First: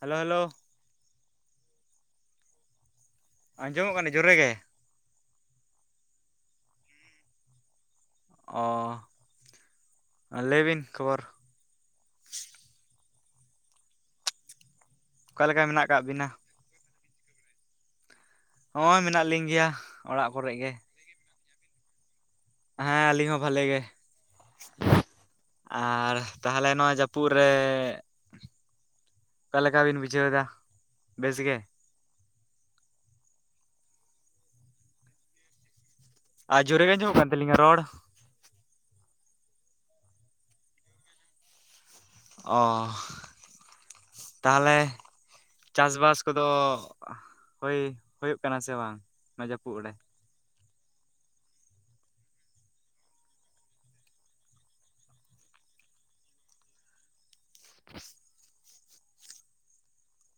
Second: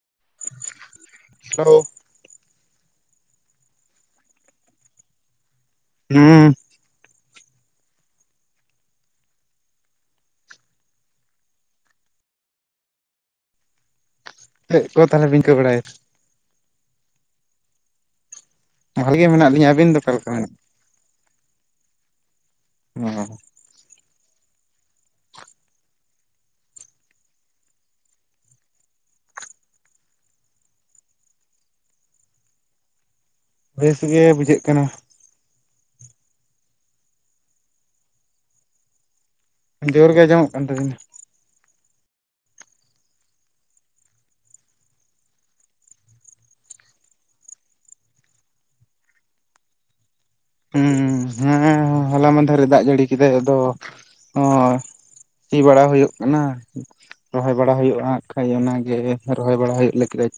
Hello hello, ᱦᱳ [inaudible] ᱟᱸᱡᱚᱢᱚᱜ ᱠᱟᱱᱟ ᱡᱳᱨᱮ ᱜᱮ᱾ ᱦᱩᱸ, ᱚ ᱞᱟᱹᱭ ᱵᱤᱱ ᱠᱷᱚᱵᱚᱨ᱾ ᱪᱮᱫ ᱠᱚ ᱛᱟᱦᱚᱞᱮ ᱵᱤᱧ ᱚᱠᱟ ᱠᱟᱹ ᱞᱮᱠᱟ ᱢᱮᱱᱟᱜ ᱵᱟᱲᱟᱭᱮᱫᱟ? ᱟᱠᱟᱫ ᱵᱤᱱᱟ ᱦᱚᱸᱜ ᱵᱷᱟᱞᱮ ᱢᱮᱱᱟᱜ ᱜᱮ ᱞᱤᱧ ᱜᱮᱭᱟ ᱞᱤᱧᱟ ᱟᱹᱵᱤᱱ ᱫᱚ ᱚᱠᱟ ᱚᱲᱟᱜ ᱞᱮᱠᱟ ᱢᱮᱱᱟᱜ ᱠᱚᱨᱮ ᱜᱮ᱾ ᱦᱮᱸ ᱵᱤᱱᱟ? ᱟᱹᱞᱤᱧ ᱦᱚᱸ ᱵᱷᱟᱞᱮ ᱜᱮ᱾ ᱟᱨ ᱛᱟᱦᱞᱮ ᱱᱚᱣᱟ ᱡᱟᱹᱯᱩᱫ ᱨᱮ, ᱚᱠᱟᱞᱠᱟᱵᱤᱱ ᱵᱤᱡᱮ ᱫᱵᱮᱥ ᱜᱮ᱾ ᱵᱮᱥ ᱜᱮ ᱵᱩᱡᱷᱟᱹᱜ ᱠᱟᱱᱟ᱾ ᱟᱨ ᱡᱳᱨ ᱜᱮ ᱟᱸᱡᱚᱢᱜ ᱠᱟᱱ ᱛᱟᱹᱞᱤᱧᱟ ᱨᱚᱲ? ᱡᱳᱨᱜ ᱜᱮ ᱟᱸᱚᱢᱚᱜ ᱠᱟᱱ ᱛᱟᱹᱵᱤᱱᱟ᱾ ᱚ ᱛᱟᱦᱚᱞᱮ, ᱪᱟᱥ ᱵᱟᱥ ᱠᱚᱫᱚ ᱦᱳᱭ ᱦᱩᱭᱩᱜ ᱠᱟᱱᱟ ᱥᱮ ᱵᱟᱝ ᱱᱚᱣᱟ ᱡᱟᱹᱯᱩᱫ ᱨᱮ᱾ ᱦᱮᱸ ᱦᱮᱸ ᱦᱚᱞᱟ ᱢᱫᱷᱟᱨᱮ ᱫᱟᱜ ᱡᱟᱹᱲᱤ ᱠᱮᱫᱟᱭ ᱟᱫᱚ ᱛᱤ ᱵᱟᱲᱟ ᱦᱩᱭᱩᱜ ᱠᱟᱱᱟ᱾ ᱨᱚᱦᱚᱭ ᱵᱟᱲᱟ ᱦᱩᱭᱩᱜᱼᱟ ᱠᱷᱟᱡ ᱚᱱᱟᱜᱮ ᱨᱚᱦᱚᱭ ᱵᱟᱲᱟ ᱦᱩᱭᱩᱜ ᱞᱟᱹᱜᱤᱫ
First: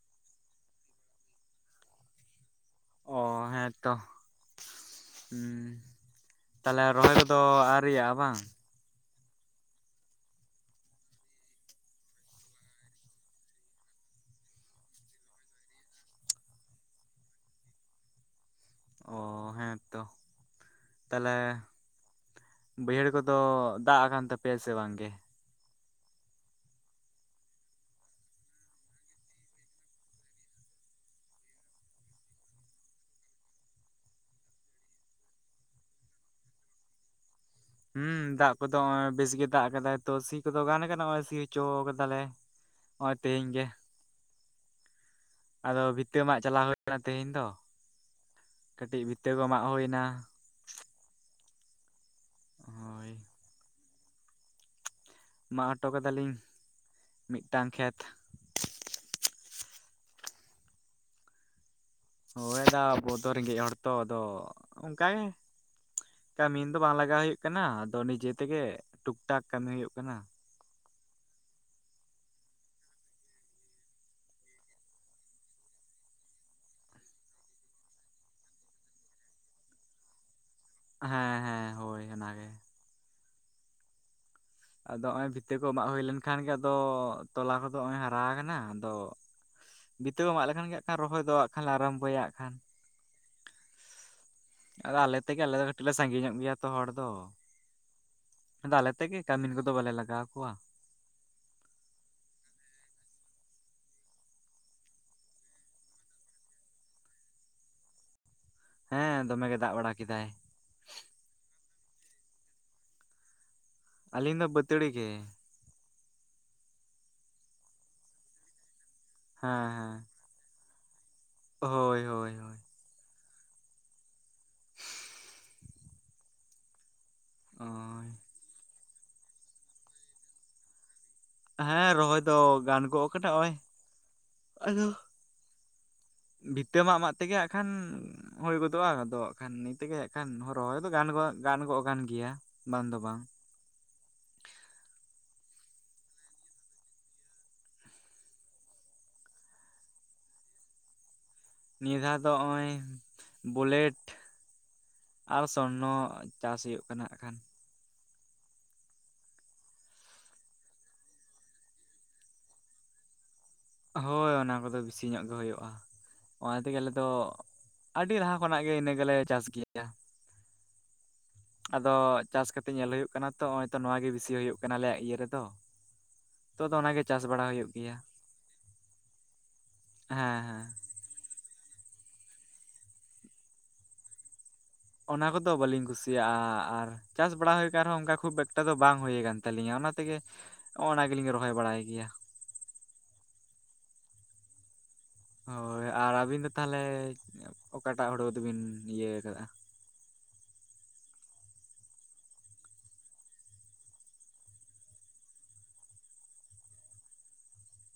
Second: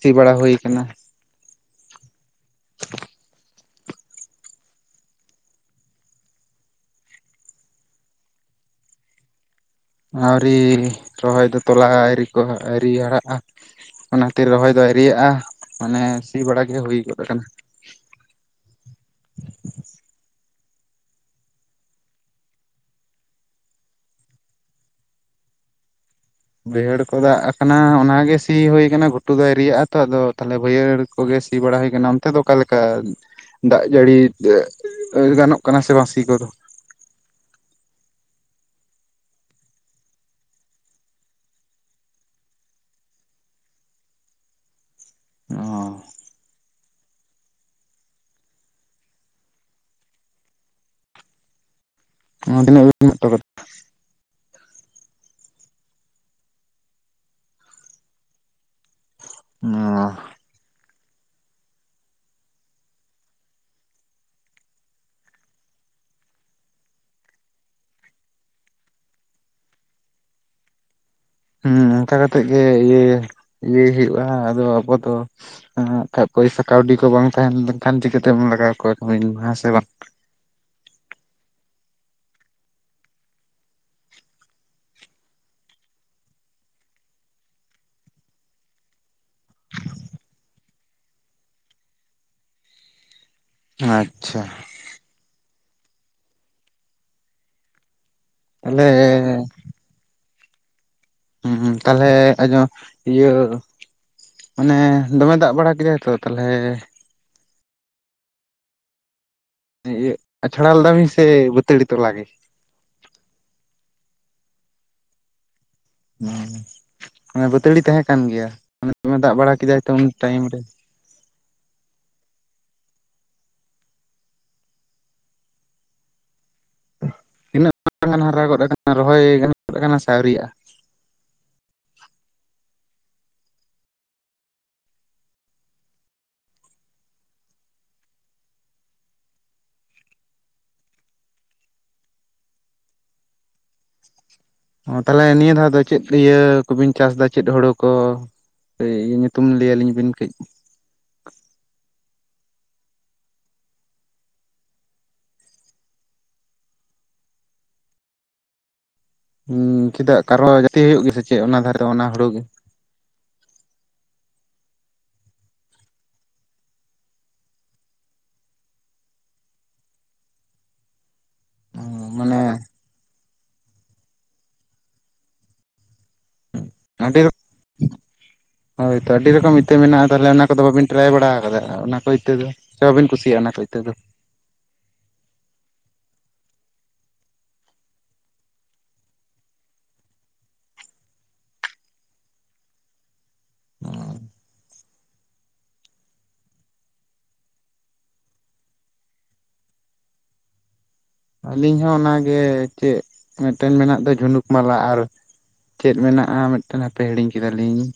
ᱥᱤ ᱵᱟᱲᱟ ᱦᱩᱭ ᱟᱠᱟᱱᱟ᱾ ᱚ ᱦᱮᱸᱛᱚ᱾ ᱦᱩ ᱛᱟᱞᱦᱮ ᱨᱚᱦᱚᱭ ᱠᱚᱫᱚ ᱟᱨᱭᱟᱜᱼᱟ ᱵᱟᱝ? ᱟᱹᱣᱨᱤ ᱨᱚᱦᱚᱭ ᱫᱚ ᱛᱚᱞᱟ ᱟᱹᱨᱤ ᱠᱚ ᱟᱹᱨᱤ ᱦᱟᱨᱟᱜᱼᱟ᱾ ᱚᱱᱟ ᱠᱷᱟᱹᱛᱤᱨ ᱨᱚᱦᱚᱭ ᱫᱚ ᱟᱣᱨᱤᱭᱟᱜᱼᱟ ᱢᱟᱱᱮ ᱥᱤ ᱵᱟᱲᱟ ᱜᱮ ᱦᱩᱭ ᱜᱚᱫ ᱟᱠᱟᱱᱟ᱾ ᱚ ᱦᱮᱸ ᱛᱚ ᱛᱟᱦᱚᱞᱮ, ᱵᱟᱹᱭᱦᱟᱹᱲ ᱠᱚᱫᱚ ᱫᱟᱜ ᱟᱠᱟᱱ ᱛᱟᱯᱮᱭᱟ ᱥᱮ ᱵᱟᱝ ᱜᱮ᱾ ᱵᱟᱹᱭᱦᱟᱹᱲ ᱠᱚ ᱫᱟᱜ ᱟᱠᱟᱱᱟ ᱚᱱᱟᱜ ᱜᱮ ᱥᱤ ᱦᱩᱭᱩ ᱟᱠᱟᱱᱟ ᱜᱷᱩᱴᱩ ᱫᱚ ᱟᱣᱨᱤᱭᱟᱜᱼ ᱟ ᱛᱚ ᱟᱫᱚ ᱛᱟᱦᱚᱞᱮ ᱵᱟᱹᱭᱦᱟᱹᱲ ᱠᱚᱜᱮ ᱥᱤ ᱵᱟᱲᱟ ᱦᱩᱭ ᱟᱠᱟᱱᱟ ᱚᱱᱛᱮ ᱫᱚ ᱚᱠᱟ ᱞᱮᱠᱟ? ᱫᱟᱜ ᱡᱟᱹᱲᱤ ᱛᱮ ᱜᱟᱱᱚᱜ ᱠᱟᱱᱟ ᱥᱮ ᱵᱟᱝ ᱥᱤ ᱠᱚᱫᱚ? ᱦᱩᱸ ᱫᱟᱜ ᱠᱚᱫᱚ ᱦᱚᱸᱜᱼᱚᱭ ᱵᱮᱥ ᱜᱮ ᱫᱟᱜ ᱟᱠᱟᱫᱟᱭ ᱛᱚ ᱥᱤ ᱠᱚᱫᱚ ᱜᱟᱱ ᱠᱟᱱᱟ ᱦᱚᱸᱜᱼᱚᱭ ᱥᱤ ᱦᱚᱪᱚ ᱠᱟᱫᱟᱞᱮ᱾ ᱦᱚᱸᱜᱼᱚᱭ ᱛᱮᱦᱮᱧ ᱜᱮ᱾ ᱟᱫᱚ ᱵᱷᱤᱛᱟᱹ ᱢᱟᱜ ᱪᱟᱞᱟᱣ ᱦᱩᱭ ᱞᱮᱱᱟ ᱛᱮᱦᱮᱧ ᱫᱚ, ᱠᱟᱹᱴᱤᱡ ᱵᱷᱤᱛᱟᱹ ᱠᱚ ᱢᱟᱜ ᱦᱩᱭ ᱮᱱᱟ᱾ ᱦᱳᱭ [inaudible] ᱢᱟᱜ ᱦᱚᱴᱚ ᱠᱟᱫᱟᱞᱤᱧ ᱢᱤᱫᱴᱟᱝ ᱠᱷᱮᱛ᱾ ᱚᱻ ᱦᱳᱭ ᱫᱟ ᱟᱵᱚ ᱫᱚ ᱨᱮᱸᱜᱮᱡ ᱦᱚᱲ ᱛᱚ ᱟᱫᱚ ᱚᱱᱠᱟ ᱜᱮ᱾ ᱠᱟᱹᱢᱤᱱ ᱫᱚ ᱵᱟᱝ ᱞᱟᱜᱟᱣ ᱦᱩᱭᱩᱜ ᱠᱟᱱᱟ, ᱟᱫᱚ ᱱᱤᱡᱮ ᱛᱮᱜᱮ ᱴᱩᱠ ᱴᱟᱠ ᱠᱟᱹᱢᱤ ᱦᱩᱭᱩᱜ ᱠᱟᱱᱟ᱾ ᱦᱩᱸ ᱚᱱᱠᱟ ᱠᱟᱛᱮᱜ ᱜᱮ ᱤᱭᱟᱹ, ᱤᱭᱟᱹᱭ ᱦᱩᱭᱩᱜᱼᱟ ᱟᱫᱚ ᱟᱵᱚ ᱫᱚ ᱦᱮᱸ ᱠᱷᱟᱡ ᱯᱚᱭᱥᱟ ᱠᱟᱹᱣᱰᱤ ᱠᱚ ᱵᱟᱝ ᱛᱟᱦᱮᱸ ᱞᱮᱱᱠᱷᱟᱱ ᱪᱤᱠᱟᱹᱛᱮᱢ ᱞᱟᱜᱟᱣ ᱠᱚᱣᱟ ᱠᱟᱢᱤᱱ ᱢᱟ, ᱦᱮᱸᱥᱮ ᱵᱟᱝ? ᱦᱮᱸ ᱦᱮᱸ ᱦᱳᱭ ᱚᱱᱟ ᱜᱮ᱾ ᱟᱫᱚ ᱦᱚᱸᱜᱼᱚᱭ ᱵᱷᱤᱛᱟᱹ ᱠᱚ ᱢᱟᱜ ᱦᱩᱭ ᱞᱮᱱᱠᱷᱟᱱ ᱜᱮ ᱟᱫᱚ ᱛᱚᱞᱟ ᱠᱚᱫᱚ ᱦᱚᱸᱜᱼᱚᱭ ᱦᱟᱨᱟ ᱟᱠᱟᱱᱟ ᱟᱫᱚ ᱵᱤᱛᱟᱹ ᱠᱚ ᱢᱟᱜ ᱞᱮᱠᱷᱟᱱ ᱜᱮ ᱦᱟᱸᱜ ᱠᱷᱟᱱ ᱨᱚᱦᱚᱭ ᱫᱚ ᱦᱟᱸᱜ ᱠᱷᱟᱱ ᱞᱮ ᱟᱨᱟᱢᱵᱚᱭᱟ ᱠᱷᱟᱱ᱾ ᱟᱪᱪᱷᱟ᱾ ᱟᱫᱚ ᱟᱞᱮ ᱛᱮᱜᱮ ᱟᱞᱮ ᱫᱚ ᱠᱟᱹᱴᱤᱡ ᱞᱮ ᱥᱟᱺᱜᱤ ᱧᱚᱜ ᱜᱮᱭᱟ ᱛᱚ ᱦᱚᱲ ᱫᱚ᱾ ᱟᱫᱚ ᱛᱟᱦᱚᱞᱮ ᱟᱞᱮ ᱛᱮᱜᱮ ᱠᱟᱹᱢᱤᱱ ᱠᱚᱫᱚ ᱵᱟᱞᱮ ᱞᱟᱜᱟᱣ ᱠᱚᱣᱟ᱾ ᱦᱩᱸ ᱛᱟᱞᱦᱮ ᱟᱡᱚᱢ ᱤᱭᱟᱹ ᱢᱟᱱᱮ ᱫᱚᱢᱮ ᱫᱟᱜ ᱵᱟᱲᱟ ᱠᱮᱫᱟᱭ ᱛᱚ ᱛᱟᱞᱦᱮ ᱦᱮᱸ ᱫᱚᱢᱮ ᱜᱮ ᱫᱟᱜ ᱵᱟᱲᱟ ᱤᱭᱟᱹ ᱠᱮᱫᱟᱭ᱾ ᱟᱪᱷᱲᱟ ᱞᱮᱫᱟ ᱵᱤᱱ ᱥᱮ ᱵᱟᱹᱛᱟᱹᱤᱲ ᱛᱚᱞᱟ ᱜᱮ? ᱟᱞᱤᱧ ᱫᱚ ᱵᱟᱹᱛᱟᱹᱲᱤ ᱜᱮ᱾ ᱦᱮᱸ, ᱢᱟᱱᱮ ᱵᱟᱹᱛᱟᱹᱲᱤ ᱛᱟᱦᱮᱸ ᱠᱟᱱ ᱜᱮᱭᱟ [inaudible] ᱫᱟᱜ ᱵᱟᱲᱟ ᱦᱮᱸ ᱠᱮᱫᱟᱭ ᱛᱚ ᱦᱮᱸ ᱩᱱ ᱴᱟᱭᱤᱢ ᱨᱮ᱾ ᱦᱳᱭ ᱦᱳᱭ ᱦᱳᱭ᱾ [inaudible] ᱳᱭ [inaudible] ᱦᱟᱨᱟ ᱜᱚᱫ ᱠᱟᱱᱟ ᱨᱚᱦᱚᱭ ᱜᱟᱱ ᱜᱚᱫ ᱠᱟᱱᱟ ᱥᱮ ᱟᱣᱨᱤᱭᱟᱜᱼᱟ? ᱦᱮᱸ ᱨᱚᱦᱚᱭ ᱫᱚ ᱜᱟᱱ ᱜᱚᱜ ᱠᱟᱱᱟ ᱦᱚᱸᱜ-ᱚᱭ ᱟᱫᱚ ᱵᱷᱤᱛᱟᱹ ᱢᱟᱜ ᱢᱟᱜ ᱛᱮᱜᱮ ᱦᱟᱸᱜ ᱠᱷᱟᱱ ᱦᱩᱭ ᱜᱚᱫᱚᱜᱼᱟ ᱟᱫᱚ ᱦᱟᱸᱜ ᱠᱷᱟᱱ ᱱᱤᱭᱟᱹ ᱛᱮᱜᱮ ᱦᱟᱸᱜ ᱠᱷᱟᱱ ᱨᱚᱦᱚᱭ ᱫᱚ ᱜᱟᱱ ᱜᱚᱫ ᱜᱟᱱ ᱜᱚᱫ ᱠᱟᱱ ᱜᱮᱭᱟ᱾ ᱵᱟᱝ ᱫᱚ ᱵᱟᱝ᱾ ᱚ ᱛᱟᱞᱦᱮ ᱤᱭᱟᱹ ᱫᱷᱟᱣ ᱫᱚ ᱪᱮᱫ ᱤᱭᱟᱹ ᱠᱚᱵᱤᱱ ᱪᱟᱥᱫᱟ ᱪᱮᱫ ᱦᱩᱲᱩ ᱠᱚ? ᱥᱮ ᱤᱭᱟᱹ ᱧᱩᱛᱩᱢ ᱞᱟᱹᱭᱟ ᱟᱞᱤᱧ ᱵᱤᱱ ᱠᱟᱹᱡ᱾ ᱱᱤᱭᱟᱹ ᱫᱷᱟᱣ ᱫᱚ ᱦᱚᱸᱜᱼᱚᱭ ᱵᱩᱞᱮᱴ, ᱟᱨ ᱥᱚᱨᱱᱚ ᱪᱟᱥ ᱦᱩᱭᱩᱜ ᱠᱟᱱᱟ ᱦᱟᱸᱜ ᱠᱷᱟᱱ᱾ ᱦᱩᱸ ᱪᱮᱫᱟᱜ [inaudible] ᱥᱮ ᱪᱮᱜ ᱚᱱᱟ ᱫᱷᱟᱨᱮ ᱫᱮ ᱚᱱᱟ ᱦᱩᱲᱩ ᱜᱮ? ᱦᱳᱭ ᱚᱱᱟ ᱠᱚᱫᱚ ᱵᱤᱥᱤ ᱧᱚᱜ ᱜᱮ ᱦᱩᱭᱩᱜ-ᱟ᱾ ᱚᱱᱟ ᱛᱮᱜᱮ ᱟᱞᱮ ᱫᱚ ᱟᱰᱤ ᱞᱟᱦᱟ ᱠᱷᱚᱱᱟᱜ ᱜᱮ ᱤᱱᱟᱹ ᱜᱮᱞᱮ ᱪᱟᱥ ᱜᱤᱭᱟ᱾ ᱟᱫᱚ ᱪᱟᱥ ᱢᱟᱱᱮ ᱠᱟᱛᱮ ᱧᱮᱞ ᱦᱩᱭᱩᱜ ᱠᱟᱱᱟ ᱛᱚ ᱦᱚᱸᱜ-ᱚᱭ ᱛᱚ ᱱᱚᱣᱟ ᱜᱮ ᱵᱤᱥᱤ ᱦᱩᱭᱩᱜ ᱠᱟᱱᱟ ᱟᱞᱮᱭᱟᱜ ᱤᱭᱟᱹ ᱨᱮᱫᱚ᱾ ᱛᱚ ᱦᱩᱸ ᱟᱫᱚ ᱚᱱᱟᱜᱮ ᱟᱰᱤ ᱪᱟᱥ ᱵᱟᱲᱟ ᱦᱩᱭᱩᱜ ᱜᱮᱭᱟ [inaudible] ᱦᱳᱭ ᱛᱚ ᱟᱹᱰᱤ ᱨᱚᱠᱚᱢ ᱤᱛᱟᱹ ᱢᱮᱱᱟᱜ-ᱟ ᱛᱟᱞᱦᱮ ᱦᱮᱸ ᱚᱱᱟ ᱦᱮᱸ ᱠᱚᱫᱚ ᱵᱟᱵᱤᱱ ᱴᱨᱟᱭ ᱵᱟᱲᱟ ᱟᱠᱟᱫᱟ ᱚᱱᱟ ᱠᱚ ᱤᱛᱟᱹ ᱫᱚ, ᱥᱮ ᱵᱟᱵᱤᱱ ᱠᱩᱥᱤᱭᱟᱜ-ᱟ ᱚᱱᱟ ᱤᱛᱟᱹ ᱫᱚ? ᱚᱱᱟ ᱠᱚᱫᱚ ᱵᱟᱹᱞᱤᱧ ᱠᱩᱥᱤᱭᱟᱜ-ᱟ ᱟᱨ ᱪᱟᱥ ᱵᱟᱲᱟ ᱦᱩᱭ ᱠᱟᱱ ᱨᱮᱦᱚᱸ ᱚᱱᱠᱟ ᱠᱷᱩᱵ ᱮᱠᱴᱟ ᱫᱚ ᱵᱟᱝ ᱦᱩᱭ ᱠᱟᱱ ᱛᱟᱹᱞᱤᱧᱟ ᱚᱱᱟ ᱛᱮᱜᱮ ᱚᱱᱟ ᱜᱮᱞᱤᱧ ᱨᱚᱦᱚᱭ ᱵᱟᱲᱟᱭ ᱜᱤᱭᱟ᱾ ᱚᱸ᱾ ᱦᱳᱭ ᱟᱨ ᱟᱹᱵᱤᱱ ᱫᱚ ᱛᱟᱦᱮᱞᱮ ᱚᱠᱟ ᱴᱟᱜ ᱦᱳᱲᱳ ᱫᱚᱵᱤᱱ ᱤᱭᱟᱹ ᱟᱠᱟᱫ-ᱟ? ᱟᱹᱞᱤᱧ ᱦᱚᱸ ᱚᱱᱟ ᱜᱮ ᱪᱮᱜ ᱢᱤᱫᱴᱟᱹᱱ ᱢᱮᱱᱟᱜ ᱫᱚ ᱡᱷᱩᱱᱩᱠ ᱢᱟᱞᱟ ᱟᱨᱼᱼ ᱪᱮᱫ ᱢᱮᱱᱟᱜ-ᱟ ᱢᱤᱫᱴᱟᱹᱱ ᱦᱟᱯᱮ ᱦᱤᱲᱤᱧ ᱠᱮᱫᱟ ᱞᱤᱧ,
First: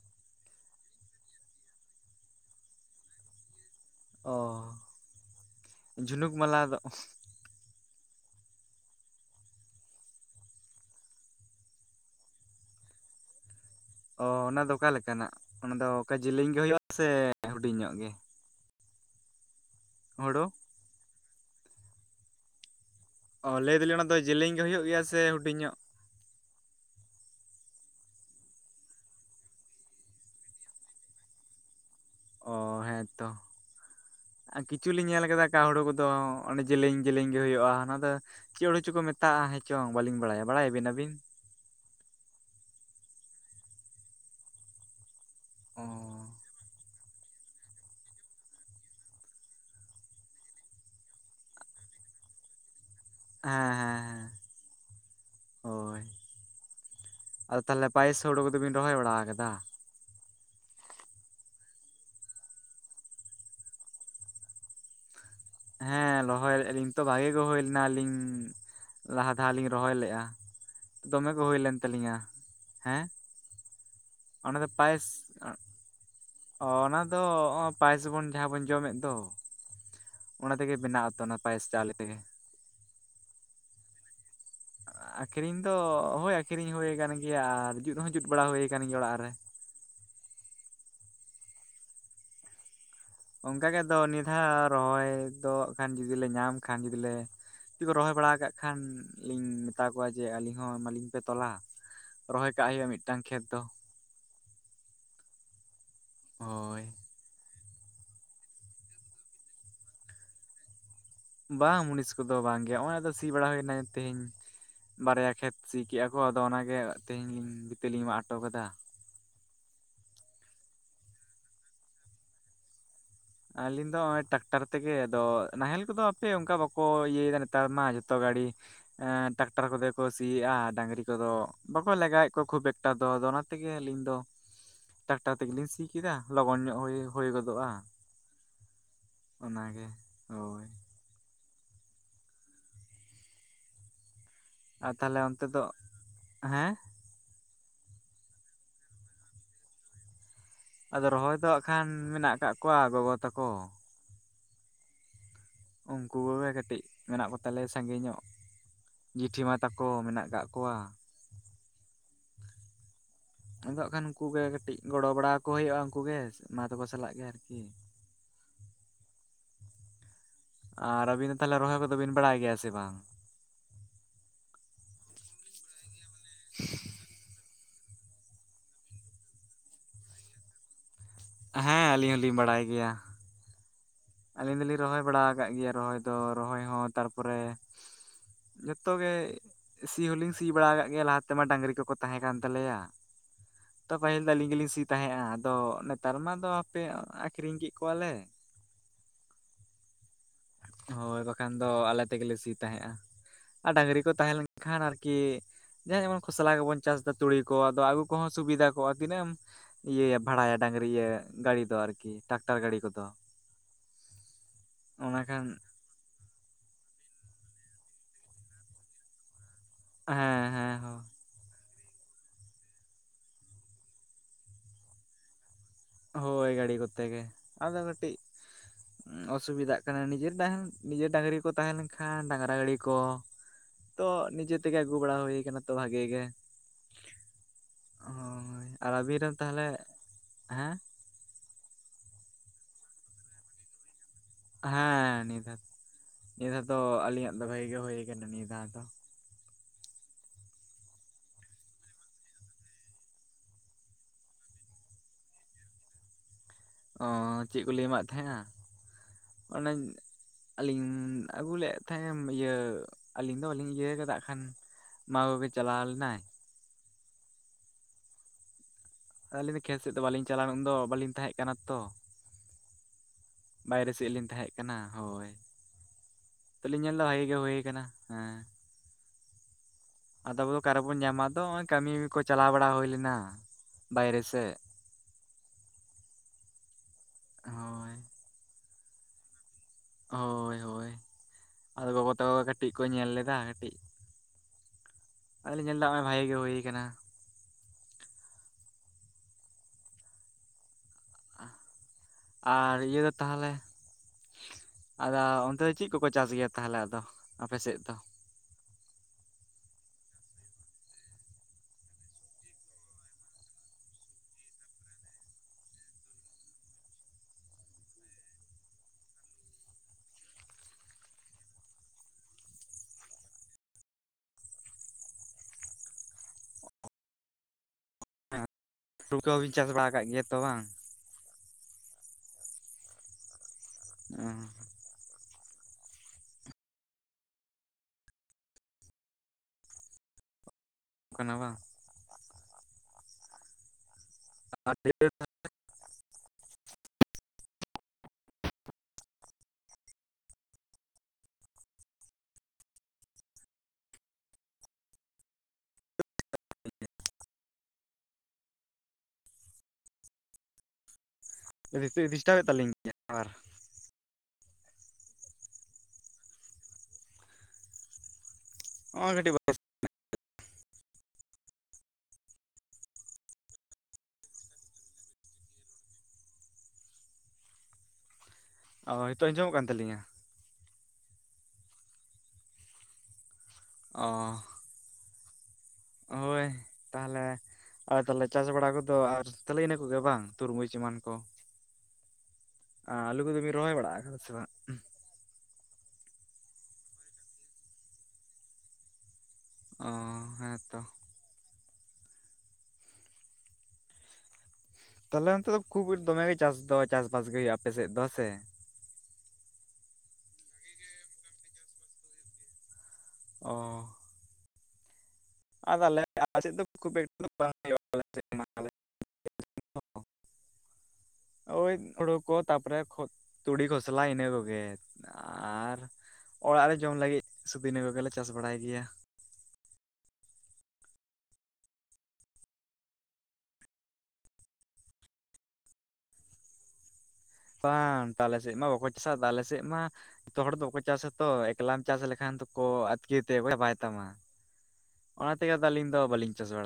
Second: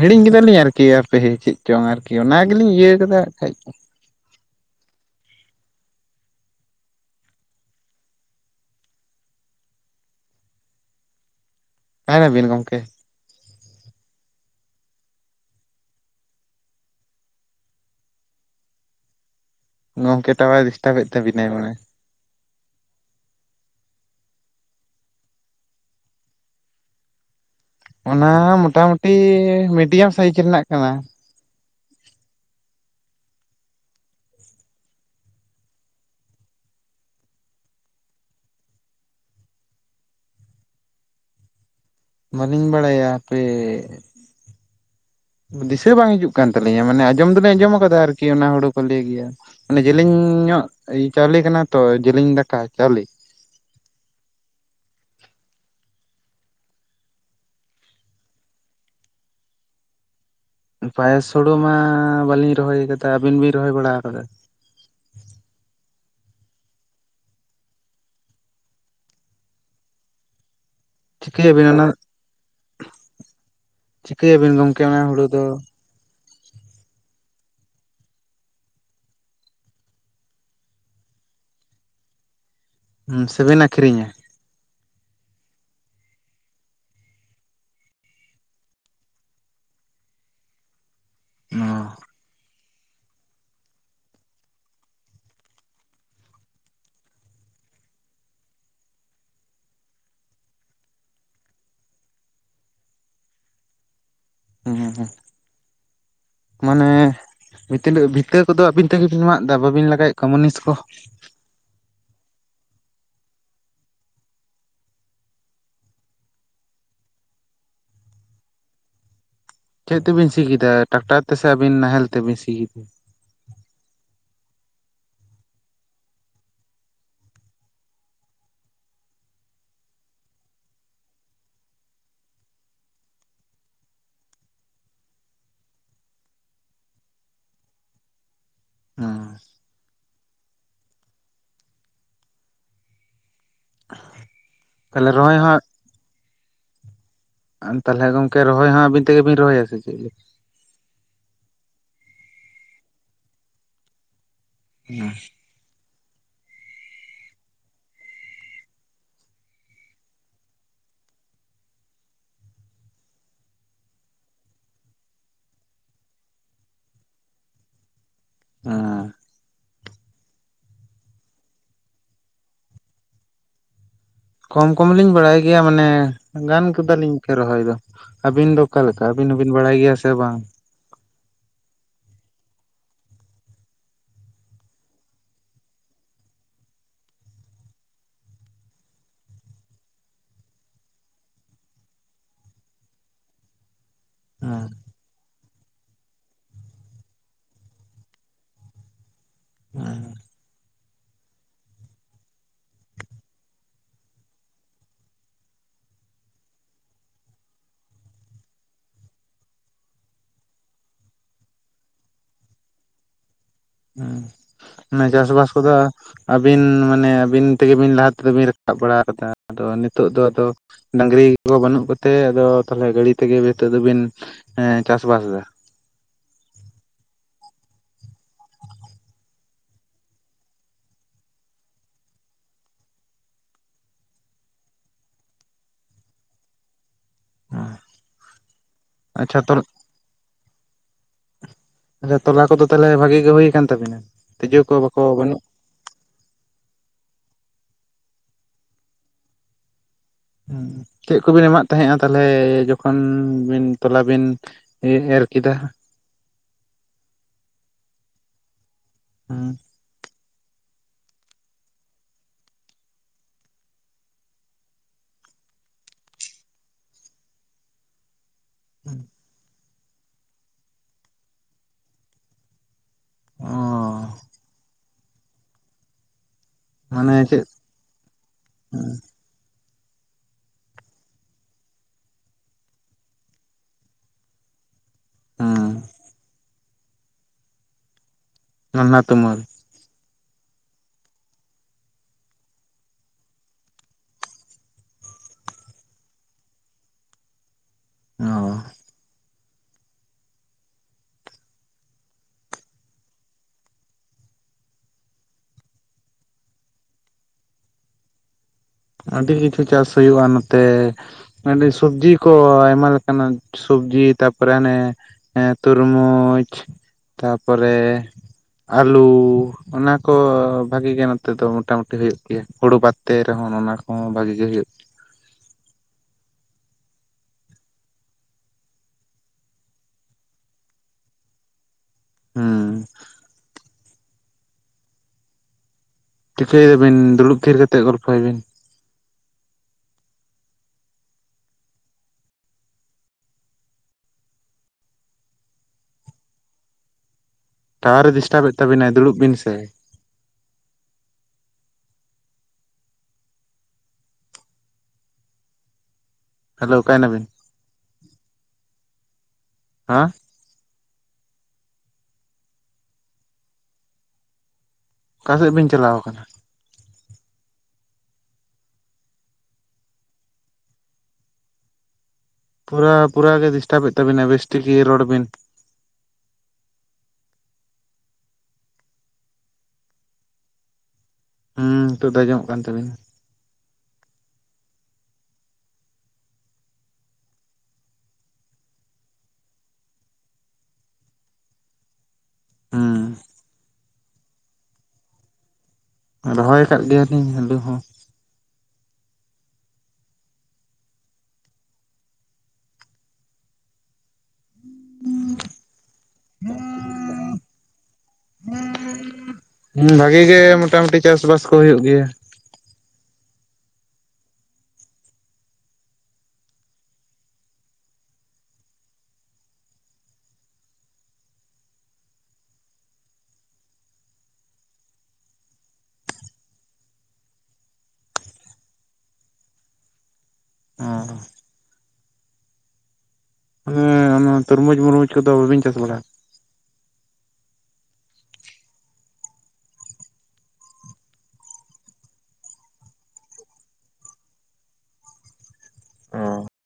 ᱦᱤᱲᱤᱧ ᱠᱮᱫᱟ ᱞᱤᱧ ᱟᱨ ᱠᱤ ᱟᱯᱮ ᱦᱮ ᱪᱮᱜ ᱪᱚᱝ ᱟᱨ ᱠᱤ ᱚᱱᱟ ᱜᱮᱞᱤᱧ ᱤᱭᱟᱹ ᱟᱠᱟᱫᱟ ᱟᱠᱷᱟᱡᱼᱼ ᱚᱻᱦᱚ, ᱡᱷᱩᱱᱩᱠ ᱢᱟᱞᱟ ᱫᱚ ᱚᱦ ᱛᱟᱦᱮᱸ ᱱᱟᱹᱵᱤᱱ ᱜᱚᱝᱠᱮ? ᱚᱻ ᱚᱱᱟ ᱫᱚ ᱚᱠᱟ ᱞᱮᱠᱟ ᱱᱟᱜ, ᱚᱱᱟ ᱫᱚ ᱚᱠᱟ ᱡᱤᱞᱤᱧ ᱜᱮ ᱦᱩᱭᱩᱜ-ᱟ, ᱥᱮ ᱦᱩᱰᱤᱧ ᱧᱚᱜ ᱜᱮ? ᱜᱚᱝᱠᱮ ᱦᱩᱲᱩ ᱴᱟᱣᱟᱭ ᱰᱤᱥᱴᱟᱵᱮᱫ ᱛᱟᱹᱵᱤᱱᱟᱭ ᱢᱟᱱᱮ᱾ ᱚ ᱞᱟᱹᱭ ᱮᱫᱟ ᱞᱤᱧ ᱚᱱᱟ ᱫᱚ ᱡᱮᱞᱤᱧ ᱜᱮ ᱦᱩᱭᱩᱜ ᱜᱮᱭᱟ ᱥᱮ ᱦᱩᱰᱤᱧ ᱧᱚᱜ? ᱚᱱᱟ ᱢᱚᱴᱟᱼᱢᱩᱴᱤ ᱢᱤᱰᱤᱭᱟᱢ ᱥᱟᱹᱭᱤᱡ ᱨᱮᱱᱟᱜ ᱠᱟᱱᱟ᱾ ᱚᱻ ᱦᱮᱸ ᱛᱚ᱾ ᱟᱸ ᱠᱤᱪᱩ ᱞᱤᱧ ᱧᱮᱞ ᱟᱠᱟᱫᱟ ᱮᱴᱟᱜ ᱦᱩᱲᱩ ᱠᱳᱫᱚ ᱚᱱᱮ ᱡᱮᱞᱤᱧ ᱡᱮᱞᱤᱧ ᱜᱮ ᱦᱩᱭᱩᱜ-ᱟ, ᱟᱱᱟ ᱫᱚ ᱪᱮᱜ ᱦᱩᱲᱩ ᱪᱚ ᱠᱚ ᱢᱮᱛᱟᱜ-ᱟ ᱦᱮᱸ ᱪᱚᱝ ᱵᱟᱹᱞᱤᱧ ᱵᱟᱲᱟᱭᱟ, ᱵᱟᱲᱟᱭᱟ ᱵᱤᱱ ᱟᱹᱵᱤᱱ? ᱢᱟᱹᱞᱤᱧ ᱵᱟᱲᱟᱭᱟ ᱦᱟᱯᱮᱻᱜ ᱚ ᱫᱤᱥᱟᱹ ᱵᱟᱝ ᱦᱤᱡᱩᱜᱼᱼ ᱠᱟᱱ ᱛᱟᱹᱞᱤᱧᱟ, ᱢᱟᱱᱮ ᱟᱸᱡᱚᱢ ᱫᱚᱞᱤᱧ ᱟᱸᱡᱚᱢ ᱟᱠᱟᱫᱟ ᱟᱨ ᱠᱤ ᱚᱱᱟ ᱦᱩᱲᱩ ᱠᱚ ᱞᱟᱹᱭ ᱜᱮᱭᱟ᱾ ᱚᱱᱮ ᱡᱮᱞᱤᱧ ᱧᱚᱜ ᱟᱹᱭ ᱪᱟᱣᱞᱮ ‌ᱠᱟᱱᱟ ᱛᱚ ᱡᱮᱞᱤᱧ ᱫᱟᱠᱟ ᱪᱟᱣᱞᱤ᱾ ᱦᱮᱸ ᱦᱮᱸ ᱦᱮᱸ᱾ ᱦᱳᱭ, ᱟᱫᱚ ᱛᱟᱦᱮᱞᱮ ᱯᱟᱭᱮᱥ ᱦᱩᱲᱩ ᱠᱚ ᱫᱚ ᱵᱤᱱ ᱨᱚᱦᱚᱭ ᱵᱟᱲᱟ ᱦᱟᱠᱟᱫᱟ? ᱩᱸ ᱯᱟᱭᱮᱥ ᱦᱩᱲᱩ ᱢᱟ ᱵᱟᱹᱞᱤᱧ ᱨᱚᱦᱚᱭ ᱟᱠᱟᱫᱟ, ᱟᱹᱵᱤᱱ ᱵᱤᱱ ᱨᱚᱦᱚᱭ ᱵᱟᱲᱟ ᱟᱠᱟᱫᱟ? ᱦᱮᱸ ᱞᱚᱦᱚᱭ ᱞᱮᱜ-ᱟ ᱞᱤᱧ, ᱛᱚ ᱵᱷᱟᱜᱮ‌ ᱜᱮ ᱦᱩᱭ ᱞᱮᱱᱟ ᱟᱹᱞᱤᱧᱼᱼ ᱞᱟᱦᱟ ᱫᱷᱟᱣ ‌ᱞᱤᱧ ᱨᱚᱦᱚᱭ ᱞᱮᱜ-ᱟ, ᱫᱚᱢᱮ ᱜᱮ ᱦᱩᱭ ᱪᱤᱠᱟᱹᱭᱟᱵᱤᱱ ᱞᱮᱱ ᱚᱱᱟ ᱛᱟᱹᱞᱤᱧᱟ, ᱦᱮᱸ ᱪᱤᱠᱟᱹᱭᱟᱵᱤᱱ ᱚᱱᱟ ᱫᱚ ᱜᱚᱝᱠᱮ ᱯᱟᱭᱮᱥ ᱦᱩᱲᱩ ᱫᱚ ᱚᱸᱜᱼᱼ ᱚ ᱚᱱᱟ ᱫᱚ ᱚᱸ ᱯᱟᱭᱮᱥ ᱵᱚᱱ ᱡᱟᱦᱟᱸ ᱵᱚᱱ ᱡᱚᱢᱮᱫ ᱫᱚ᱾ ᱚᱱᱟ ᱛᱮᱜᱮ ᱵᱮᱱᱟᱜ-ᱟ ᱛᱚ ᱚᱱᱟ ᱯᱟᱭᱮᱥ ᱪᱟᱣᱞᱮ ᱛᱮᱜᱮ᱾ ᱦᱩᱸ ᱥᱮ ᱵᱤᱱ ᱟᱹᱠᱷᱨᱤᱧᱟ? ᱟᱸ ᱟᱠᱨᱤᱧ ᱫᱚ ᱦᱳᱭ ᱟᱠᱷᱨᱤᱧ ᱦᱩᱭ ᱠᱟᱱ ᱜᱮᱭᱟ ᱟᱨ ᱡᱩᱫ ᱦᱚᱸ ᱡᱩᱫ ᱵᱟᱲᱟ ᱦᱩᱭ ᱠᱟᱱ ᱜᱮᱭᱟ ᱚᱲᱟᱜ ᱨᱮ᱾ ᱱᱚ ᱚᱸᱠᱟ ᱜᱮ ᱫᱚ ᱱᱤᱭᱟ. ᱫᱷᱟᱣ ᱨᱚᱦᱚᱭ ᱫᱚ ᱮᱸᱠᱷᱟᱱ ᱡᱩᱫᱤ ᱞᱮ ᱧᱟᱢ ᱠᱷᱟᱱ ᱡᱩᱫᱤ ᱞᱮ ᱡᱩᱫᱤ ᱠᱚ ᱨᱚᱦᱚᱭ ᱵᱟᱲᱟ ᱟᱠᱟᱫ ᱠᱷᱟᱱ ᱞᱤᱧ ᱢᱮᱛᱟ ᱠᱚᱣᱟ ᱡᱮ ᱟᱹᱞᱤᱧ ᱦᱚᱸ ᱮᱢᱟᱞᱤᱧ ᱯᱮ ᱛᱚᱞᱟ, ᱨᱚᱦᱚᱭ ᱠᱟᱜ ᱦᱩᱭᱩᱜ-ᱟ ᱢᱤᱫᱴᱟᱝ ᱠᱷᱮᱛ ᱫᱚ ᱾ ᱦᱩᱸ ᱦᱩᱸ ᱦᱩᱸ, ᱦᱳᱭ ᱢᱟᱱᱮᱻᱦᱼᱼ ᱢᱤᱛᱟᱹᱱᱟᱹᱜ ᱵᱷᱤᱛᱟᱹᱨ ᱠᱚᱫᱚ ᱟᱹᱵᱤᱱ ᱛᱮᱜᱮ ᱵᱤᱱ ᱢᱟᱜ ᱮᱫᱟ ᱵᱟᱹᱵᱤᱱ ᱞᱟᱜᱟᱣᱮᱜ ᱠᱚᱣᱟ ᱢᱩᱱᱤᱥ ᱠᱚ? ᱵᱟᱝ ᱢᱩᱱᱤᱥ ᱠᱚᱫᱚ ᱵᱟᱝ ᱜᱮ, ᱦᱚᱸᱜ-ᱚᱭ ᱟᱫᱚ ᱥᱤ ᱵᱟᱲᱟ ᱦᱩᱭ ᱮᱱᱟ ᱮᱸ ᱛᱮᱦᱮᱧ ᱾ ᱵᱟᱨᱭᱟ ᱠᱷᱮᱛ ᱥᱤ ᱠᱮᱜ-ᱟ ᱠᱚ ᱟᱫᱚ ᱚᱱᱟ ᱜᱮ ᱛᱮᱦᱤᱧ ᱞᱤᱧ ᱡᱮᱛᱮ ᱞᱤᱧ ᱢᱟᱜ ᱦᱚᱴᱚ ᱠᱟᱫᱟᱜᱼᱟ᱾ ᱪᱮᱫ ᱛᱮᱵᱤᱱ ᱥᱤ ᱠᱮᱫᱟ ᱴᱟᱠᱴᱟᱨ ᱛᱮᱥᱮ ᱟᱹᱵᱤᱱ ᱱᱟᱦᱮᱞ ᱛᱮᱵᱤᱱ ᱥᱤ ᱠᱮᱫᱟ? ᱟᱹᱞᱤᱧ ᱫᱚ ᱚᱸᱼᱚᱭ ᱴᱟᱠᱴᱟᱨ ᱛᱮᱜᱮ ᱟᱫᱚ ᱱᱟᱦᱮᱞ ᱠᱚᱫᱚ ᱦᱟᱯᱮ ᱚᱸᱠᱟ ᱵᱟᱠᱚ ᱤᱭᱟᱹᱭᱮᱫᱟ ᱱᱮᱛᱟᱨ ᱢᱟ ᱡᱚᱛᱚ ᱜᱟᱹᱲᱤ᱾ ᱮᱸᱻ ᱴᱟᱠᱴᱟᱨ ᱠᱚᱛᱮ ᱠᱚ ᱥᱤ ᱭᱮᱜᱼᱟ, ᱰᱟᱺᱜᱽᱨᱤ ᱠᱚᱫᱚ ᱵᱟᱠᱚ ᱞᱟᱜᱟᱭᱮᱜ ᱠᱚᱣᱟ ᱠᱷᱩᱵ ᱮᱠᱴᱟ ᱫᱚ ᱟᱫᱚ ᱚᱱᱟ ᱛᱮᱜᱮ ᱟᱹᱞᱤᱧ ᱫᱚ ᱴᱟᱠᱴᱟᱨ ᱛᱮᱜᱮ ᱞᱤᱧ ᱥᱤ ᱠᱮᱫᱟ ᱞᱚᱜᱚᱱ ᱧᱚᱜ ᱦᱩᱭ ᱦᱩᱭ ᱜᱚᱫᱚᱜᱼᱟ ᱾ ᱦᱩᱸ᱾ ᱚᱱᱟ ᱜᱮ, ᱦᱳᱭ ᱾ [inaudible] ᱟ ᱛᱟᱦᱚᱞᱮ ᱨᱚᱦᱚᱭ ᱚᱱᱛᱮ ᱫᱚᱜ ᱦᱮᱸ? ᱟᱸ ᱛᱟᱦᱮᱞᱮ ᱜᱚᱝᱠᱮ ᱨᱚᱦᱚᱭ ᱦᱚᱸ ᱟᱹᱵᱤᱱ ᱛᱮᱜᱮ ᱵᱤᱱ ᱨᱚᱦᱚᱭᱟ ᱥᱮ ᱪᱮᱫ ᱞᱮᱠ? ᱟᱫᱚ ᱨᱚᱦᱚᱭ ᱫᱚ ᱦᱟᱸᱜ ᱠᱷᱟᱱ ᱢᱮᱱᱟᱜ ᱠᱟᱜ ᱠᱚᱣᱟ ᱜᱚᱜᱚ ᱛᱟᱠᱚ ᱾ ᱩᱸᱦ, ᱩᱝᱠᱩ ᱠᱚᱜᱮ ᱠᱟᱹᱴᱤᱡ ᱢᱮᱱᱟᱜ ᱠᱚ ᱛᱟᱞᱮᱭᱟ ᱥᱟᱺᱜᱤᱧ ᱧᱚᱜ ᱾ ᱡᱤᱴᱷᱤ ᱢᱟ ᱛᱟᱠᱚ ᱢᱮᱱᱟᱜ ᱠᱟᱜ ᱠᱚᱣᱟ, ᱟᱫᱚ ᱦᱟᱸᱜ ᱠᱷᱟᱱ ᱩᱝᱠᱩ ᱜᱮ ᱠᱟᱹᱴᱤᱡ ᱜᱚᱲᱚ ᱵᱟᱲᱟ ᱟᱠᱚ ᱦᱩᱭᱩᱜᱼᱟ ᱩᱝᱠᱩ ᱜᱮ ᱢᱟ ᱛᱟᱠᱚ ᱥᱟᱞᱟᱜ ᱜᱮ ᱟᱨᱠᱤ ᱾ ᱦᱮᱸ᱾ ᱟᱨ ᱟᱵᱤᱱ ᱫᱚ ᱛᱟᱦᱚᱞᱮ ᱨᱚᱦᱚᱭ ᱠᱚᱫᱚ ᱵᱤᱱ ᱵᱟᱲᱟᱭ ᱜᱮᱭᱟ ᱥᱮ ᱵᱟᱝ? ᱠᱚᱢ ᱠᱚᱢ ᱞᱤᱧ ᱵᱟᱲᱟᱭ ᱜᱮᱭᱟ ᱢᱟᱱᱮ ᱜᱟᱱ ᱜᱚᱫᱟᱞᱤᱧ [inaudible] ᱨᱚᱦᱚᱭ ᱫᱚ ᱾ ᱟᱹᱵᱤᱱ ᱫᱚ ᱚᱠᱟ ᱞᱮᱠᱟ, ᱟᱹᱵᱤᱱ ᱦᱚᱸ ᱵᱤᱱ ᱵᱟᱲᱟᱭ ᱜᱮᱭᱟ ᱥᱮ ᱵᱟᱝ? ᱦᱮᱸ ᱟᱹᱞᱤᱧ ᱦᱚᱞᱤᱧ ᱵᱟᱲᱟᱭ ᱜᱮᱭᱟ ᱾ ᱟᱹᱞᱤᱧ ᱫᱚᱞᱤᱧ ᱨᱚᱦᱚᱭ ᱵᱟᱲᱟ ᱠᱟᱜ ᱜᱮᱭᱟ ᱨᱚᱦᱚᱭ ᱫᱚ ᱨᱚᱦᱚᱭ ᱦᱚᱸ ᱛᱟᱨᱯᱚᱨᱮᱼᱼ ᱡᱷᱚᱛᱚ ᱜᱮ, ᱥᱤ ᱦᱚᱞᱤᱧ ᱥᱤ ᱵᱟᱲᱟ ᱠᱟᱜ ᱜᱮᱭᱟ ᱞᱟᱦᱟ ᱛᱮᱢᱟ ᱰᱟᱝᱨᱤ ᱠᱚᱠᱚ ᱛᱟᱦᱮᱸ ᱠᱟᱱ ᱛᱟᱞᱮᱭᱟ ᱾ [unintelligible] ᱛᱚ ᱯᱟᱹᱦᱤᱞ ᱫᱚ ᱟᱹᱞᱤᱧ ᱦᱮᱸ ᱜᱮᱞᱤᱧ ᱥᱤ ᱛᱟᱦᱮᱸᱜᱼᱟ ᱟᱫᱚ ᱱᱮᱛᱟᱨ ᱢᱟ ᱫᱚ ᱦᱟᱯᱮ ᱟᱹᱠᱷᱨᱤᱧ ᱠᱮᱜ ᱠᱚᱣᱟᱞᱮ ᱾ [unintelligible] ᱦᱳᱭ ᱵᱟᱠᱷᱟᱱ ᱫᱚ ᱟᱞᱮ ᱛᱮᱜᱮᱞᱮ ᱥᱤ ᱛᱟᱦᱮᱸᱫᱼᱟ, ᱟᱨ ᱰᱟᱝᱨᱤ ᱠᱚ ᱛᱟᱦᱮᱸ ᱞᱮᱱᱠᱷᱟᱱ ᱟᱨᱠᱤ ᱡᱟᱦᱟᱸᱭ ᱡᱮᱢᱚᱱ ᱠᱷᱚᱥᱞᱟ ᱜᱮᱵᱚᱱ ᱪᱟᱥ ᱮᱫᱟ ᱛᱩᱲᱤ ᱠᱚ ᱟᱫᱚ ᱟᱹᱜᱩ ᱠᱚᱦᱚᱸ ᱥᱩᱵᱤᱫᱷᱟ ᱠᱚᱜᱼᱟ ᱛᱤᱱᱟᱹᱜ ᱮᱢ ᱤᱭᱟᱹᱭᱟ ᱵᱷᱟᱲᱟᱭᱟ ᱰᱟᱝᱨᱤ ᱤᱭᱟᱹ ᱜᱟᱹᱲᱤ ᱫᱚ ᱟᱨᱠᱤ ᱴᱟᱠᱴᱟᱨ ᱜᱟᱹᱲᱤ ᱠᱚᱫᱚ ᱾ ᱦᱩᱸ, ᱢᱟᱱᱮ ᱪᱟᱥ ᱠᱷᱟᱱ ᱵᱟᱥ ᱠᱚᱫᱚ ᱟᱹᱵᱤᱱ ᱢᱟᱱᱮ ᱟᱹᱵᱤᱱ ᱛᱮᱜᱮ ᱵᱤᱱ ᱞᱟᱦᱟ ᱛᱮᱫᱚ ᱵᱤᱱ ᱨᱟᱠᱟᱵ ᱵᱟᱲᱟ ᱟᱠᱟᱫᱟ ᱟᱫᱚ ᱱᱤᱛᱚᱜ ᱫᱚ ᱟᱫᱚ ᱦᱮᱸ ᱦᱮᱸ ᱰᱟᱹᱝᱨᱤ ᱠᱚ ᱵᱟᱹᱱᱩᱜ ᱠᱚᱛᱮ ᱟᱫᱚ ᱛᱟᱦᱚᱞᱮ ᱜᱟᱲᱤ ᱛᱮᱜᱮ [inaudible] ᱱᱤᱛᱚᱜ ᱫᱚᱵᱤᱱ ᱮᱸᱻ ᱪᱟᱥ ᱵᱟᱥ ᱮᱫᱟ? ᱦᱳᱭ ᱜᱟᱹᱲᱤ ᱠᱚᱛᱮ ᱜᱮ, ᱟᱫᱚ ᱠᱟᱹᱴᱤᱡᱼᱼ ᱚᱥᱩᱵᱤᱫᱷᱟᱜ ᱠᱟᱱᱟ ᱱᱤᱡᱮᱨ ᱰᱟ, ᱱᱤᱡᱮᱨ ᱰᱟᱝᱨᱤ ᱠᱚ ᱛᱟᱦᱮᱸ ᱞᱮᱱᱠᱷᱟᱱ ᱰᱟᱝᱨᱟ ᱜᱟᱹᱲᱤ ᱠᱚᱼᱼ ᱛᱚ ᱱᱤᱡᱮ ᱛᱮᱜᱮ ᱟᱹᱜᱩ ᱵᱟᱲᱟ ᱦᱳᱭ ᱠᱟᱱᱟ ᱛᱚ ᱵᱷᱟᱜᱮ ᱜᱮ ᱾ ᱦᱳᱭ ᱟᱨ ᱟᱵᱤᱱ ᱨᱮᱱ ᱟᱪᱪᱷᱟ ᱛᱚ ᱛᱟᱦᱚᱞᱮ, ᱦᱮᱸ? ᱟᱫᱚ ᱛᱚᱞᱟ ᱠᱚᱫᱚ ᱛᱟᱦᱚᱞᱮ ᱵᱷᱟᱜᱤ ᱜᱮ ᱦᱩᱭ ᱠᱟᱱ ᱛᱟᱵᱤᱱᱟ? ᱛᱤᱡᱩ ᱠᱚ ᱵᱟᱠᱚ ᱦᱮᱸ ᱵᱟᱹᱱᱩᱜ ᱱᱤᱭᱟᱹ ᱫᱷᱟᱣ ᱱᱤᱭᱟᱹ ᱫᱷᱟᱣ ᱫᱚ ᱟᱹᱞᱤᱧᱟᱜ ᱫᱚ ᱵᱷᱟᱜᱤ ᱜᱮ ᱦᱩᱭ ᱠᱟᱱᱟ ᱱᱤᱭᱟᱹ ᱫᱷᱟᱣ ᱫᱚ ᱾ ᱦᱩᱸ ᱦᱩᱸ, ᱪᱮᱫ ᱠᱚᱵᱤᱱ ᱮᱢᱟᱜ ᱛᱟᱦᱮᱸᱜ-ᱟ ᱛᱟᱦᱚᱞᱮ ᱡᱚᱠᱷᱚᱱ ᱵᱤᱱ ᱛᱚᱞᱟ ᱵᱤᱱ ᱦᱮᱸ ᱮᱨ ᱠᱮᱫᱟ ᱾ ᱚᱸᱻ ᱪᱮᱫ ᱠᱚᱞᱤᱧ ᱮᱢᱟᱫ ᱛᱟᱦᱮᱸᱜ-ᱟ, ᱚᱱᱮᱧ ᱟᱹᱞᱤᱧ ᱟᱹᱜᱩ ᱞᱮᱜ ᱛᱟᱦᱮᱸᱜ-ᱮᱢ ᱤᱭᱟᱹ, ᱟᱹᱞᱤᱧ ᱫᱚ ᱵᱟᱞᱤᱧ ᱤᱭᱟᱹ ᱠᱟᱫᱟ ᱟᱜ-ᱠᱷᱟᱱ, ᱢᱟ ᱜᱳ ᱜᱮ ᱪᱟᱞᱟᱣ ᱞᱮᱱᱟᱭ ᱾ ᱦᱩᱸ᱾ ᱟᱹᱞᱤᱧ ᱫᱚ ᱠᱷᱮᱛ ᱥᱮᱫ ᱫᱚ ᱵᱟᱞᱤᱧ ᱪᱟᱞᱟᱣ ᱞᱮᱱ ᱩᱱ ᱫᱚ ᱵᱟᱹᱞᱤᱧ ᱛᱟᱦᱮᱸᱜ ᱠᱟᱱᱟ ᱛᱚ ᱾ [unintelligible] ᱵᱟᱭᱨᱮ ᱥᱮᱫ ᱞᱤᱧ ᱛᱟᱦᱮᱸᱜ ᱠᱟᱱᱟ ᱦᱳᱭ, ᱛᱚᱞᱤᱧ ᱧᱮᱞ ᱮᱫᱟ ᱵᱷᱟᱜᱤ ᱜᱮ ᱦᱩᱭ ᱠᱟᱱᱟ ᱦᱮᱸ᱾ ᱦᱩᱸ᱾ ᱟᱫᱚ ᱟᱵᱚ ᱫᱚ ᱚᱠᱟ ᱨᱮ ᱵᱚᱱ ᱧᱟᱢᱟ ᱟᱫᱚ ᱱᱚᱜ-ᱚᱭ ᱠᱟᱹᱢᱤ ᱠᱚ ᱪᱟᱞᱟᱣ ᱵᱟᱲᱟ ᱦᱩᱭ ᱞᱮᱱᱟ ᱵᱟᱭᱨᱮ ᱥᱮᱜ᱾ ᱦᱩᱸ᱾ ᱦᱳᱭ᱾ [unintelligible] ᱛᱩᱢᱟᱹᱞ᱾ ᱦᱳᱭ ᱦᱳᱭ, ᱟᱫᱚ ᱜᱚᱜᱚ ᱛᱟᱠᱚ ᱠᱟᱹᱴᱤᱡ ᱠᱚ ᱧᱮᱞ ᱞᱮᱫᱟ ᱠᱟᱹᱴᱤᱡ᱾ ᱟᱫᱚ ᱞᱤᱧ ᱧᱮᱞᱫᱟ ᱦᱚᱸᱜ-ᱚᱭ ᱵᱷᱟᱜᱮ ᱜᱮ ᱦᱩᱭ ᱠᱟᱱᱟ᱾ ᱚ᱾ ᱟᱨ ᱤᱭᱟᱹ ᱫᱚ ᱛᱟᱦᱚᱞᱮ ᱟᱫᱚ ᱚᱱᱛᱮ ᱫᱚ ᱪᱮᱫ ᱠᱚᱠᱚ ᱪᱟᱥ ᱜᱮᱭᱟ ᱛᱟᱦᱚᱞᱮ ᱟᱫᱚ, ᱟᱯᱮ ᱥᱮᱫ ᱫᱚ? ᱟᱹᱰᱤ ᱠᱤᱪᱷᱩ ᱪᱟᱥ ᱦᱳᱭᱳᱜᱼᱟ ᱱᱚᱛᱮ, ᱥᱚᱵᱡᱤ ᱠᱚ ᱟᱭᱢᱟ ᱞᱮᱠᱟᱱᱟᱜ ᱥᱚᱵᱡᱤ ᱛᱟᱯᱚᱨᱮ ᱦᱟᱱᱮ ᱦᱮ ᱛᱩᱨᱢᱩᱡᱽ ᱛᱟᱯᱚᱨᱮ ᱟᱞᱩ ᱚᱱᱟ ᱠᱚ ᱵᱷᱟᱜᱤ ᱜᱮ ᱱᱚᱛᱮ ᱫᱚ ᱢᱚᱴᱟᱢᱩᱴᱤ ᱦᱩᱭᱩᱜ ᱜᱮᱭᱟ ᱦᱩᱲᱩ ᱵᱟᱫᱛᱮ ᱨᱮᱦᱚᱸ ᱚᱱᱟ ᱾ ᱦᱚᱸ ᱵᱷᱟᱜᱮ ᱜᱮ ᱦᱩᱭᱩᱜ ᱾ ᱦᱮᱸ ᱴᱷᱩᱣᱠᱟᱹ ᱦᱚᱸᱵᱤᱱ ᱪᱟᱥ ᱵᱟᱲᱟ ᱟᱠᱟᱫ ᱜᱮᱭᱟ ᱛᱚ ᱵᱟᱝ? ᱦᱩᱸ, [inaudible] ᱴᱷᱤᱠᱟᱹᱭ ᱫᱟᱵᱤᱱ ᱫᱩᱲᱩᱵ ᱛᱷᱤᱨ ᱠᱟᱛᱮᱫ ᱜᱚᱞᱯᱷᱚᱭ ᱵᱤᱱ ᱾ ᱠᱟᱱᱟ ᱵᱟᱣ ᱾ [inaudible] ᱴᱟᱣᱟᱨᱮ ᱰᱤᱥᱴᱟᱵ ᱮ ᱛᱟᱵᱤᱱᱟᱭ ᱫᱩᱲᱩᱵ ᱵᱤᱱ ᱥᱮ ᱾ ᱦᱮᱞᱳ ᱚᱠᱟ ᱱᱟᱵᱤᱱ? ᱦᱟᱸ [unintelligible] ᱰᱤᱥᱴᱟᱵᱮᱫ ᱛᱟᱹᱞᱤᱧ ᱜᱮᱭᱟ ᱟᱵᱟᱨ ᱾ ᱚᱠᱟ ᱥᱮᱫ ᱵᱮᱱ ᱪᱟᱞᱟᱣ ᱠᱟᱱᱟ ᱾ ᱱᱚᱜᱚᱭ ᱠᱟᱹᱴᱤᱡ ᱵᱟ ᱯᱩᱨᱟᱹ ᱯᱩᱨᱟ ᱜᱮ ᱰᱤᱥᱴᱟᱵᱮᱫ ᱛᱟᱵᱤᱱᱟ ᱵᱮᱥ ᱴᱷᱤᱠ ᱜᱮ ᱨᱚᱲ ᱵᱤᱱ ᱾ ᱚ ᱦᱤᱴᱚᱜ ᱟᱸᱚᱢᱚᱜ ᱠᱟᱱ ᱛᱟᱹᱞᱤᱧᱟ? ᱦᱩᱸ ᱱᱤᱛᱚᱜ ᱫᱚ ᱟᱸᱚᱢᱚᱜ ᱠᱟᱱ ᱛᱟᱵᱤᱱᱟ ᱾ ᱚ ᱦᱳᱭ ᱛᱟᱦᱚᱞᱮ ᱟᱨ ᱛᱟᱦᱞᱮ ᱪᱟᱥ ᱵᱟᱲᱟ ᱠᱚᱫᱚ ᱟᱨ ᱛᱟᱦᱞᱮ ᱤᱱᱟᱹ ᱠᱚᱜᱮ ᱵᱟᱝ ᱛᱩᱨᱢᱩᱪ ᱮᱢᱟᱱ ᱠᱚ ᱾ ᱦᱩᱸ ᱟᱨ ᱟᱞᱩ ᱠᱚ ᱫᱚ ᱵᱤᱱ ᱨᱚᱦᱚᱭ ᱵᱟᱲᱟᱜᱼᱟ ᱥᱮ ᱵᱟᱝ? ᱨᱚᱦᱚᱭ ᱟᱠᱟᱫ ᱜᱮᱭᱟᱞᱤᱧ ᱟᱞᱤᱧ ᱦᱚᱸ ᱾ ᱚ ᱦᱮᱸᱛᱚ ᱾ ᱛᱟᱦᱚᱞᱮ ᱚᱱᱛᱮ ᱫᱚ ᱠᱷᱩᱵ ᱫᱚᱢᱮ ᱜᱮ ᱪᱟᱥ ᱫᱚ ᱪᱟᱥᱵᱟᱥ ᱜᱮ ᱦᱩᱭᱩᱜᱼᱟ ᱟᱯᱮᱥᱮᱫ ᱫᱚ ᱦᱮᱸ ᱥᱮ ᱾ ᱦᱮᱸ ᱵᱷᱟᱜᱤ ᱜᱮ ᱢᱚᱴᱟ ᱢᱩᱴᱤ ᱪᱟᱥ ᱵᱟᱥ ᱠᱚ ᱦᱩᱭᱩᱜ ᱜᱮᱭᱟ ᱾ ᱚ ᱟᱫᱚ ᱟᱞᱮ ᱟᱞ ᱥᱮᱫ ᱫᱚ ᱠᱷᱩᱵ ᱮᱠᱴᱟ ᱫᱚ ᱵᱟᱝ ᱦᱩᱭᱩᱜ ᱟ [inaudible] ᱳᱭ ᱦᱩᱲᱩ ᱠᱚ ᱛᱟᱨᱯᱚᱨᱮ ᱛᱩᱲᱤ ᱠᱷᱚᱥᱞᱟ ᱤᱱᱟᱹ ᱠᱚᱜᱮ ᱾ ᱟᱨ ᱚᱲᱟᱜ ᱨᱮ ᱡᱚᱢ ᱞᱟᱹᱜᱤᱫ ᱥᱩᱛᱱᱟᱹ ᱠᱚᱜᱮᱞᱮ ᱪᱟᱥ ᱵᱟᱲᱟᱭ ᱜᱮᱭᱟ ᱾ ᱚ ᱛᱚᱨᱢᱩᱡᱽ ᱢᱩᱨᱢᱩᱡᱽ ᱠᱚᱫᱚ ᱵᱟᱵᱤᱱ ᱪᱟᱥ ᱵᱟᱲᱟᱜᱼᱟ? ᱵᱟᱝ ᱟᱞᱮ ᱥᱮᱫ ᱢᱟ ᱵᱟᱠᱚ ᱪᱟᱥᱟᱜᱫᱟ ᱟᱞᱮ ᱥᱮᱫ ᱢᱟ ᱾ ᱡᱚᱛᱚ ᱦᱚᱲ ᱫᱚ ᱵᱟᱠᱚ ᱪᱟᱥᱟᱛᱚ ᱮᱠᱞᱟᱢ ᱪᱟᱥ ᱞᱮᱠᱷᱟᱱ ᱫᱚ ᱟᱛᱠᱤᱨᱛᱮ ᱵᱟᱭ ᱛᱟᱢᱟ ᱾ ᱚᱱᱟᱛᱮᱜᱮᱫᱚ ᱟᱹᱞᱤᱧ ᱫᱚ ᱚ ᱵᱟᱞᱤᱧ ᱪᱟᱥ ᱵᱟᱲᱟᱭᱟ